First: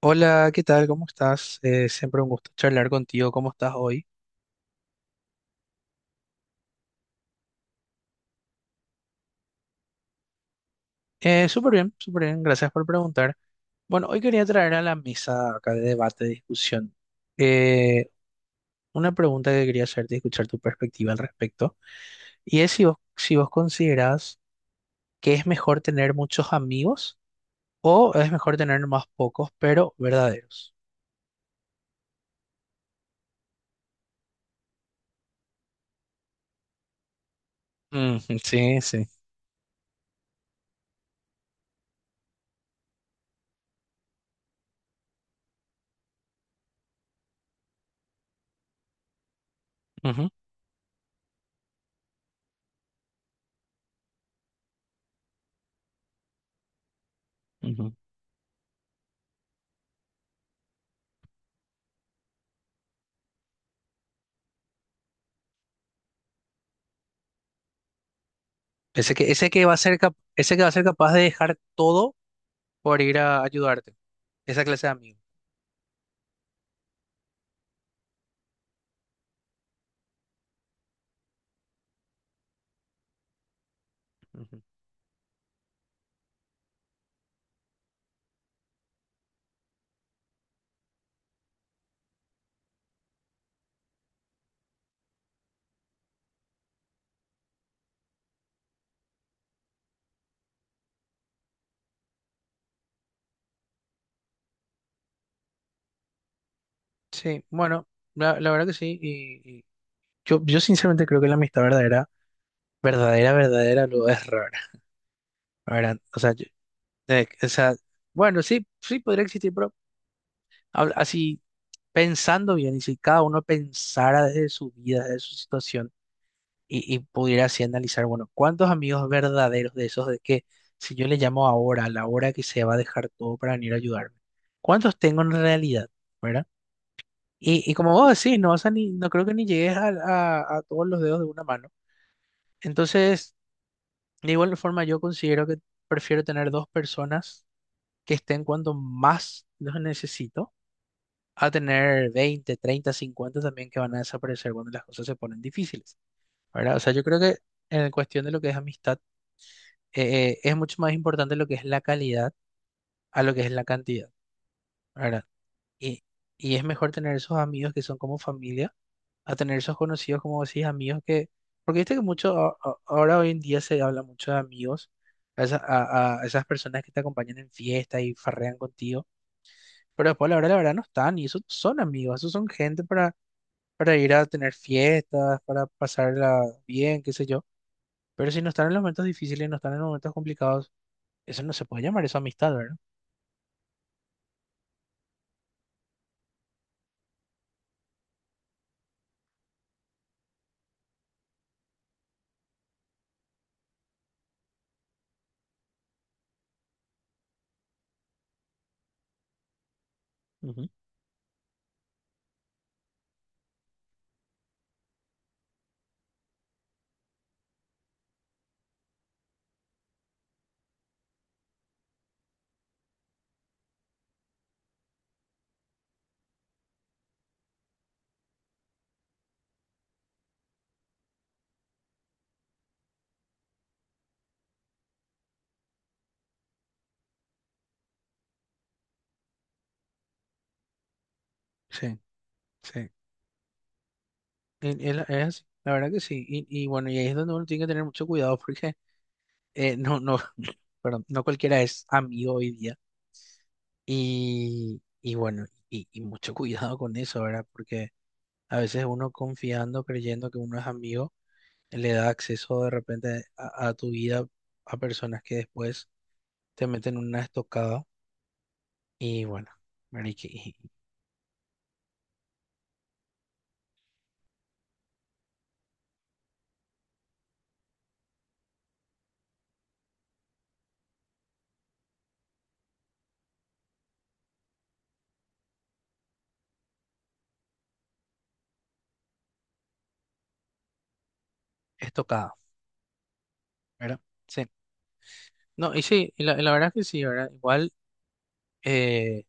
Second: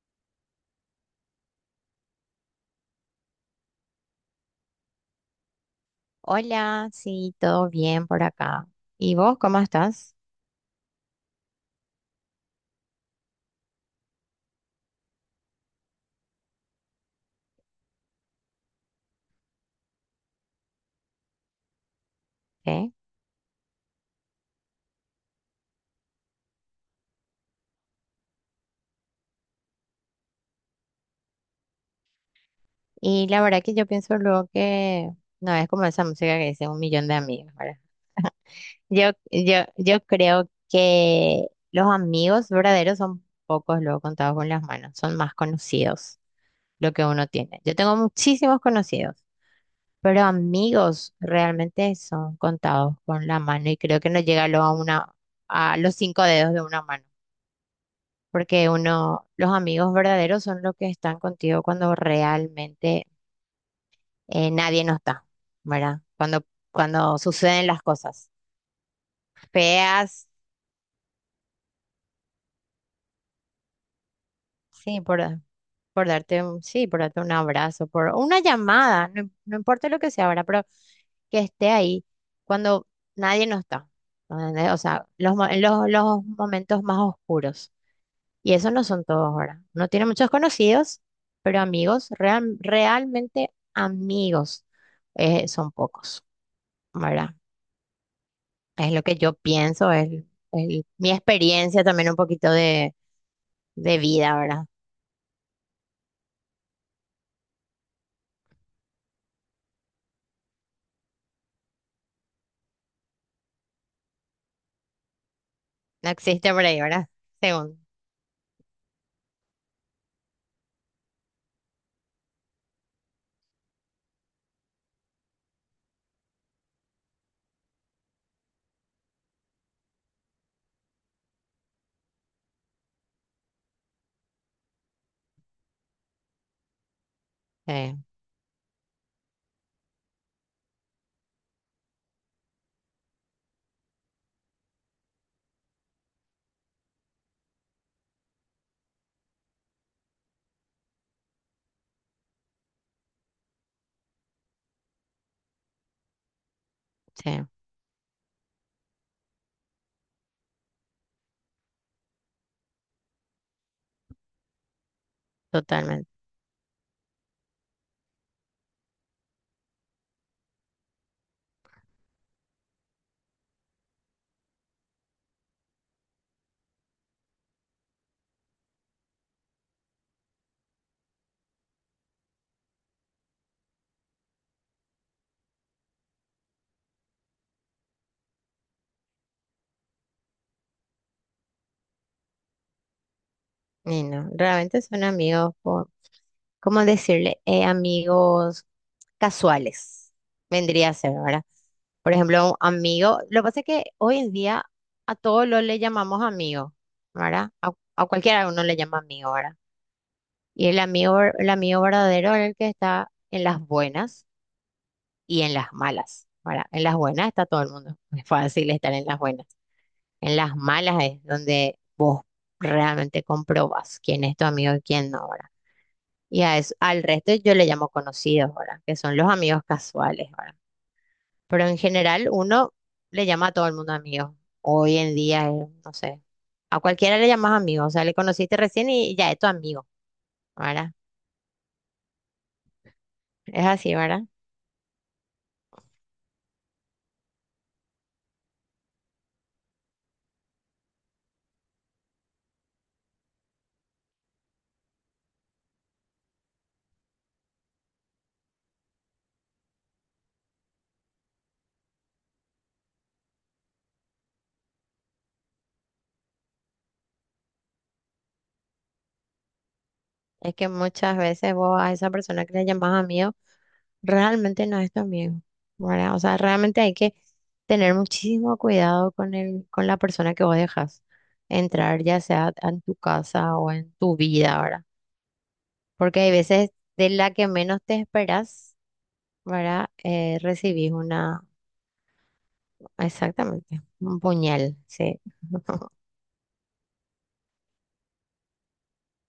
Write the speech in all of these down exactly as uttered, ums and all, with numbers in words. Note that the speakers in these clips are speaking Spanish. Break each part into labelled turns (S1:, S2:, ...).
S1: Hola, ¿qué tal? ¿Cómo estás? Eh, siempre un gusto charlar contigo. ¿Cómo estás hoy?
S2: Hola, sí, todo bien por acá. ¿Y vos cómo estás?
S1: Eh, súper bien, súper bien. Gracias por preguntar. Bueno, hoy quería traer a la mesa acá de debate, de discusión, eh, una pregunta que quería hacerte y escuchar tu perspectiva al respecto. Y es si
S2: ¿Qué?
S1: vos, si vos considerás que es mejor tener muchos amigos o es mejor tener más pocos, pero verdaderos.
S2: Y la verdad que yo pienso luego que no es como esa música que dice un millón de amigos, ¿verdad?
S1: Mm, sí, sí.
S2: Yo, yo, yo creo que los amigos verdaderos son pocos luego contados con las manos, son más conocidos lo que uno tiene. Yo tengo muchísimos conocidos, pero
S1: Ujú,
S2: amigos realmente son contados con la mano y creo que no llega lo a una, a los cinco dedos de una mano.
S1: ujú.
S2: Porque uno, los amigos verdaderos son los que están contigo cuando realmente eh, nadie no está, ¿verdad? Cuando, cuando suceden las cosas
S1: Ese que, ese que va a ser cap-
S2: feas,
S1: ese que va a ser capaz de dejar todo por ir a ayudarte. Esa clase de
S2: sí, por,
S1: amigos.
S2: por darte un, sí, por darte un abrazo, por una llamada, no, no importa lo que sea, ¿verdad? Pero que esté ahí cuando nadie no está,
S1: Ujú.
S2: ¿entendés? O sea, los, mo- los, los momentos más oscuros. Y eso no son todos ahora. Uno tiene muchos conocidos, pero amigos, real- realmente amigos, eh, son pocos, ¿verdad? Es lo que yo pienso, es, es mi experiencia también un poquito de, de vida, ¿verdad?
S1: Sí, bueno, la, la verdad que sí. Y, y yo, yo sinceramente creo que la amistad verdadera, verdadera, verdadera, lo es rara. ¿Verdad?
S2: No
S1: O sea, yo-
S2: existe por ahí, ¿verdad?
S1: eh, o sea,
S2: Según.
S1: bueno, sí, sí podría existir, pero habla- así pensando bien, y si cada uno pensara desde su vida, desde su situación, y, y pudiera así analizar, bueno, ¿cuántos amigos verdaderos de esos de que si yo le llamo ahora, a la hora que se va a dejar todo para venir a ayudarme? ¿Cuántos tengo en realidad? ¿Verdad? Y, y como
S2: Sí,
S1: vos decís, no vas a ni, no creo que ni llegues a a, a todos los dedos de una mano. Entonces, de igual forma, yo considero que prefiero tener dos personas que estén cuando más los necesito, a tener veinte treinta cincuenta también que van a desaparecer cuando las cosas se ponen difíciles, ¿verdad? O sea, yo creo que
S2: sí,
S1: en cuestión de lo que es amistad, eh, eh, es mucho más importante lo que es la calidad a lo que es la cantidad, ¿verdad? Y,
S2: totalmente.
S1: y es mejor tener esos amigos que son como familia a tener esos conocidos, como decís, amigos que, porque viste que mucho, a- a- ahora hoy en día se habla mucho de amigos, a, esa- a- a esas personas que te acompañan en fiestas y farrean contigo, pero después a la hora de la verdad no están, y esos son amigos, esos son gente para, para ir a tener fiestas, para pasarla bien, qué sé yo, pero si no están en los momentos difíciles, no están en los momentos complicados, eso no se puede llamar eso amistad, ¿verdad?
S2: Y no, realmente son amigos, ¿cómo decirle? Eh, amigos casuales, vendría a ser, ¿verdad? Por ejemplo, un amigo, lo que pasa es que hoy en día a todos los le llamamos amigo, ¿verdad? A, a cualquiera uno le llama amigo, ¿verdad? Y
S1: Ujú.
S2: el amigo, ver- el amigo verdadero es el que está en las buenas y en las malas, ¿verdad? En las buenas está todo el mundo, es fácil estar en las buenas. En las malas es donde realmente comprobas quién es tu amigo y quién no, ¿verdad? Y a eso, al resto yo le llamo conocidos, ¿verdad? Que son los amigos casuales, ¿verdad? Pero en general uno le llama a todo el mundo amigo. Hoy en día, eh, no sé, a cualquiera le llamas amigo, o sea, le conociste recién y ya es tu amigo, ¿verdad?
S1: Sí, sí.
S2: Es así, ¿verdad?
S1: Y- y la- Es, así, la verdad que sí, y, y bueno, y ahí es donde uno tiene que tener mucho cuidado, porque eh, no, no, perdón, no cualquiera es amigo hoy día. Y, y bueno, y, y mucho cuidado con eso, ¿verdad? Porque a veces uno confiando, creyendo que uno es amigo, le da acceso de repente a, a tu vida a personas que después te meten una estocada. Y bueno, ¿verdad? Y que-
S2: Es
S1: y-
S2: que
S1: y
S2: muchas veces vos a esa persona que le llamas amigo realmente no es tu amigo, ¿verdad? O sea, realmente hay que tener muchísimo cuidado con el, con la persona que vos dejas entrar, ya sea en tu casa o en tu vida, ¿verdad? Porque hay veces de la que menos te esperas, ¿verdad? Eh, recibís una,
S1: estocada,
S2: exactamente,
S1: ¿verdad?
S2: un
S1: Sí.
S2: puñal, sí.
S1: No, y sí, y la, y la verdad es que sí, ¿verdad? Igual, eh,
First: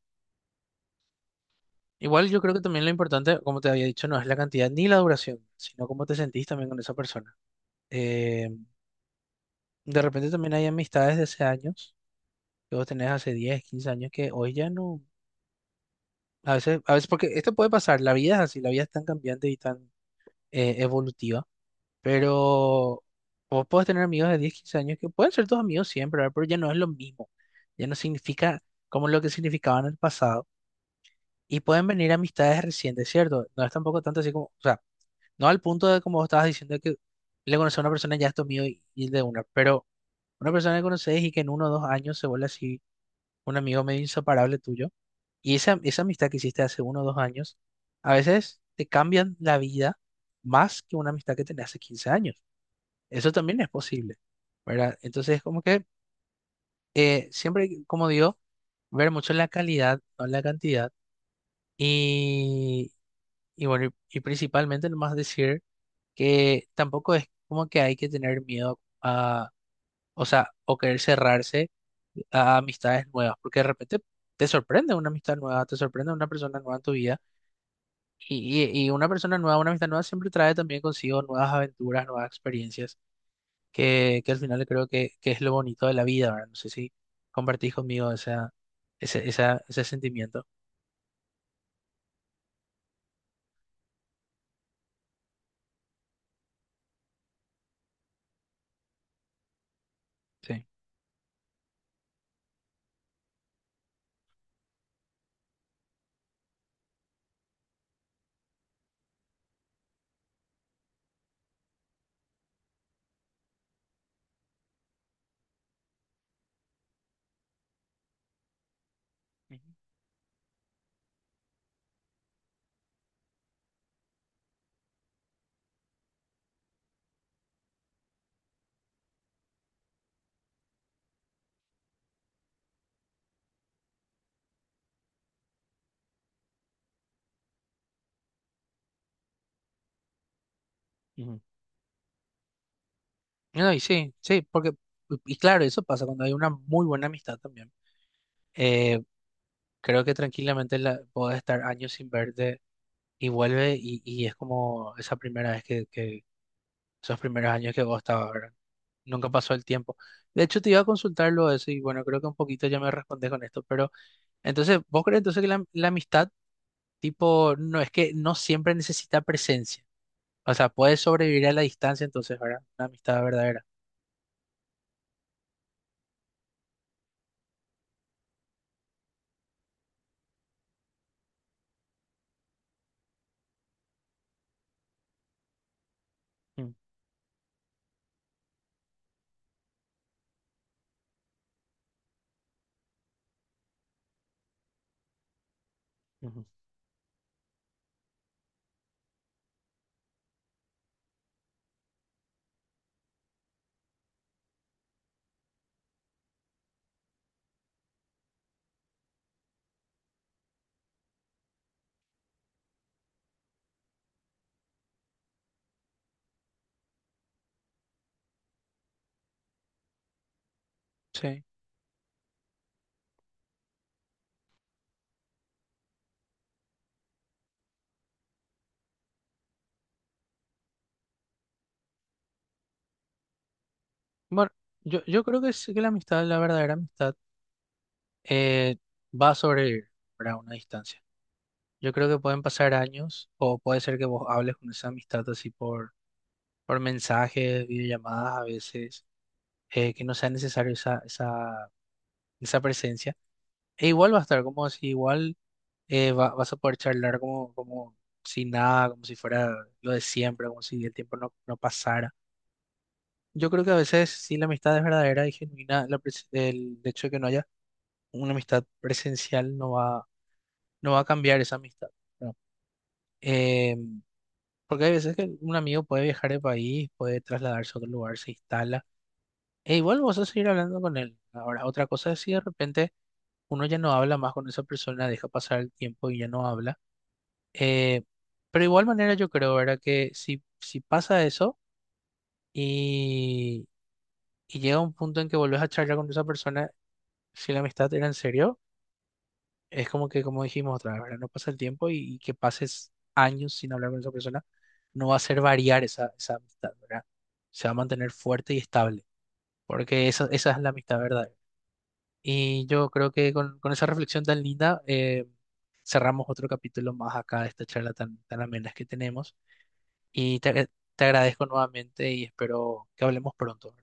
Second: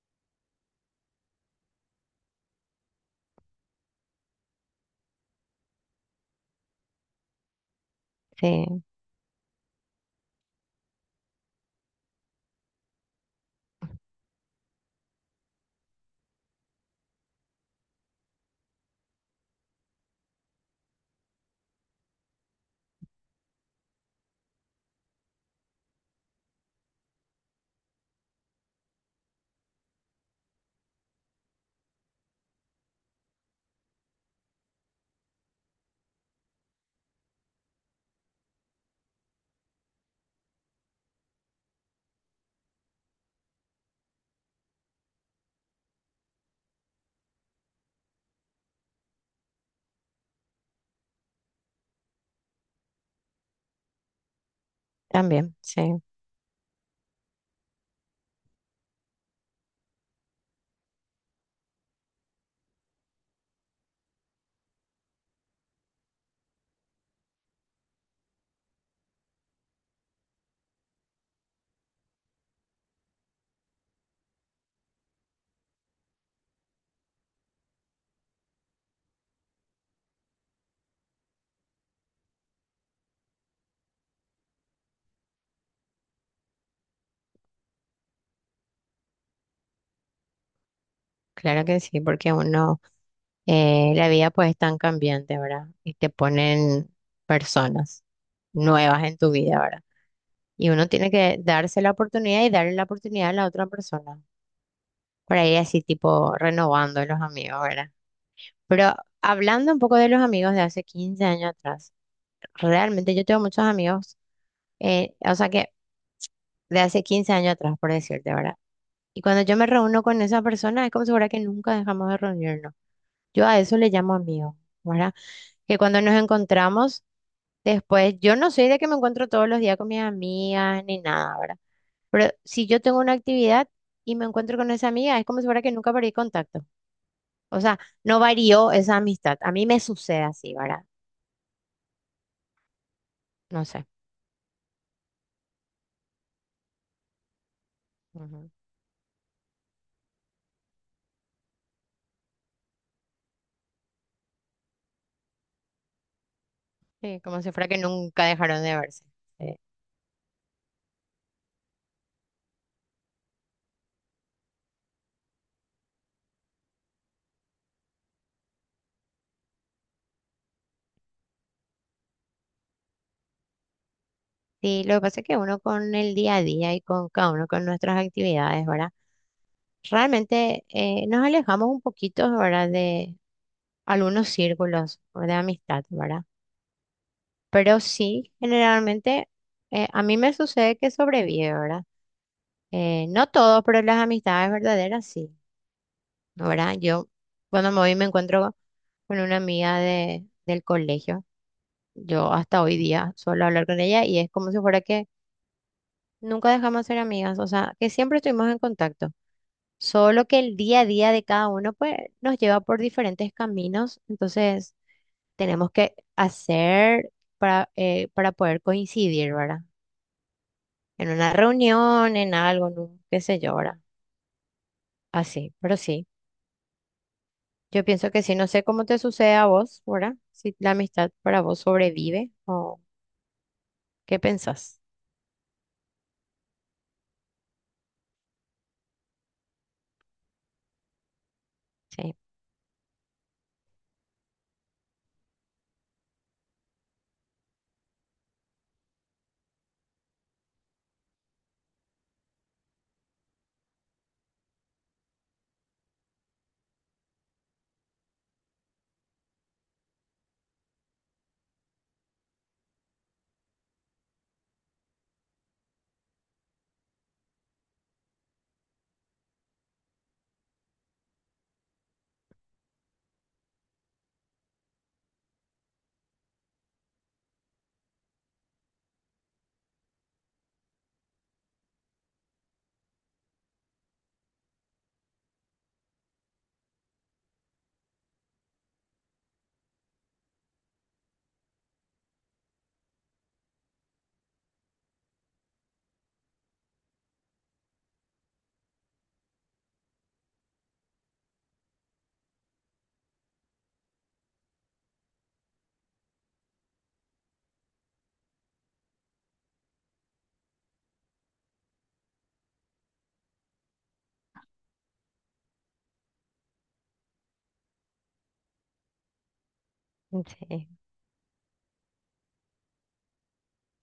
S1: igual yo creo que también lo importante, como te había dicho, no es la cantidad ni la duración, sino cómo te sentís también con esa persona. Eh,
S2: Sí,
S1: De repente también hay amistades de hace años, que vos tenés hace diez quince años, que hoy ya no, a veces, a veces, porque esto puede pasar, la vida es así, la vida es tan cambiante y tan eh, evolutiva, pero vos podés tener amigos de diez quince años que pueden ser tus amigos siempre, ¿verdad? Pero ya no es lo mismo, ya no significa como lo que significaba en el pasado, y pueden venir amistades recientes, ¿cierto? No es tampoco tanto así como, o sea, no al punto de como vos estabas diciendo que le conoces a una persona y ya es tu amigo y, y de una, pero una persona que conoces y que en uno o dos años se vuelve así un amigo medio inseparable tuyo, y esa, esa amistad que hiciste hace uno o dos años, a veces te cambian la vida más que una amistad que tenés hace quince años. Eso también es posible, ¿verdad? Entonces,
S2: también,
S1: como que
S2: sí.
S1: eh, siempre, como digo, ver mucho la calidad, no la cantidad, y, y bueno, y, y principalmente nomás decir que tampoco es como que hay que tener miedo a o sea, o querer cerrarse a amistades nuevas, porque de repente te sorprende una amistad nueva, te sorprende una persona nueva en tu vida, y, y- y una persona nueva, una amistad nueva siempre trae también consigo nuevas aventuras, nuevas experiencias, que, que al final creo que, que es lo bonito de la vida, ¿verdad? No sé si compartís conmigo esa, ese, esa- ese sentimiento.
S2: Claro que sí, porque uno, eh, la vida pues es tan cambiante, ¿verdad? Y te ponen personas nuevas en tu vida, ¿verdad?
S1: Sí.
S2: Y uno tiene que darse la oportunidad y darle la oportunidad a la otra persona. Para ir así tipo renovando los amigos, ¿verdad? Pero hablando un poco de los amigos de hace quince años atrás. Realmente yo tengo muchos amigos, eh, o sea que de hace quince años atrás, por decirte, ¿verdad? Y cuando yo
S1: Ujú,
S2: me reúno con esa persona, es como si fuera que nunca dejamos de reunirnos. Yo a eso le llamo amigo, ¿verdad? Que cuando nos encontramos después, yo no soy de que me encuentro todos los días con mis amigas ni nada, ¿verdad? Pero si yo tengo una actividad y me encuentro con esa amiga, es como si fuera que nunca perdí contacto. O sea, no varió esa amistad. A mí me sucede así, ¿verdad?
S1: ujú.
S2: No
S1: No, y
S2: sé.
S1: sí, sí, porque, y claro, eso pasa cuando hay una muy buena amistad también.
S2: Ujú.
S1: Eh, creo que tranquilamente la, podés estar años sin verte y vuelve y, y es como esa primera vez que, que esos
S2: Sí, como
S1: primeros
S2: si fuera
S1: años
S2: que
S1: que vos
S2: nunca
S1: estabas, ¿verdad?
S2: dejaron de verse.
S1: Nunca pasó
S2: Sí.
S1: el tiempo. De hecho, te iba a consultarlo eso y bueno, creo que un poquito ya me respondes con esto, pero entonces, ¿vos crees entonces que la, la amistad, tipo, no es que no siempre necesita presencia? O sea, puede sobrevivir a la distancia entonces, ¿verdad? Una amistad verdadera.
S2: Sí, lo que pasa es que uno con el día a día y con cada uno con nuestras actividades, ¿verdad? Realmente eh, nos alejamos un poquito, ¿verdad? De algunos círculos o de amistad, ¿verdad?
S1: Mm,
S2: Pero sí, generalmente eh, a mí me sucede que sobrevive, ¿verdad? Eh, no todo, pero las amistades verdaderas sí,
S1: ujú.
S2: ¿verdad? Yo cuando me voy me encuentro con una amiga de, del colegio. Yo hasta hoy día suelo hablar con ella y es como si fuera que nunca dejamos de ser amigas, o sea, que siempre estuvimos en contacto. Solo que el día a día de cada uno pues, nos lleva por diferentes caminos, entonces tenemos que hacer para, eh, para poder coincidir, ¿verdad? En una
S1: Sí.
S2: reunión, en algo, en un qué sé yo, ¿verdad? Así, pero sí, yo pienso que sí, no sé cómo te sucede a vos, ¿verdad? Si la amistad para vos sobrevive o qué
S1: Bueno,
S2: pensás.
S1: yo, yo creo que sí que la amistad, la verdadera amistad, eh, va a sobrevivir, ¿verdad? A una distancia. Yo creo
S2: Sí,
S1: que pueden pasar años o puede ser que vos hables con esa amistad así por, por, mensajes, videollamadas a veces, eh, que no sea necesario esa, esa, esa presencia. E igual va a estar como si igual eh, va- vas a poder charlar como, como si nada, como si fuera lo de siempre, como si el tiempo no, no pasara. Yo creo que a veces si la amistad es verdadera y genuina, la pres- el hecho de que no haya una amistad presencial no va, no va a cambiar esa amistad. ¿No? Em, porque hay veces que un amigo puede viajar de país, puede trasladarse a otro lugar, se instala. E igual vos vas a seguir hablando con él. Ahora, otra cosa es si de repente uno ya no habla más con esa persona, deja pasar el tiempo y ya no habla. Eh, pero igual manera yo creo, ¿verdad? Que si, si, pasa eso y, y llega un punto en que volvés a charlar con esa persona, si la amistad era en serio. Es como que, como dijimos otra vez, ¿verdad? No pasa el tiempo y, y que pases años sin hablar con esa persona no va a hacer variar esa, esa amistad, ¿verdad? Se va a mantener fuerte y estable, porque esa, esa es la amistad verdadera. Y yo creo que con, con esa reflexión tan linda, eh, cerramos otro capítulo más acá de esta charla tan, tan amena que tenemos. Y
S2: sí.
S1: te, te agradezco nuevamente y espero que hablemos pronto.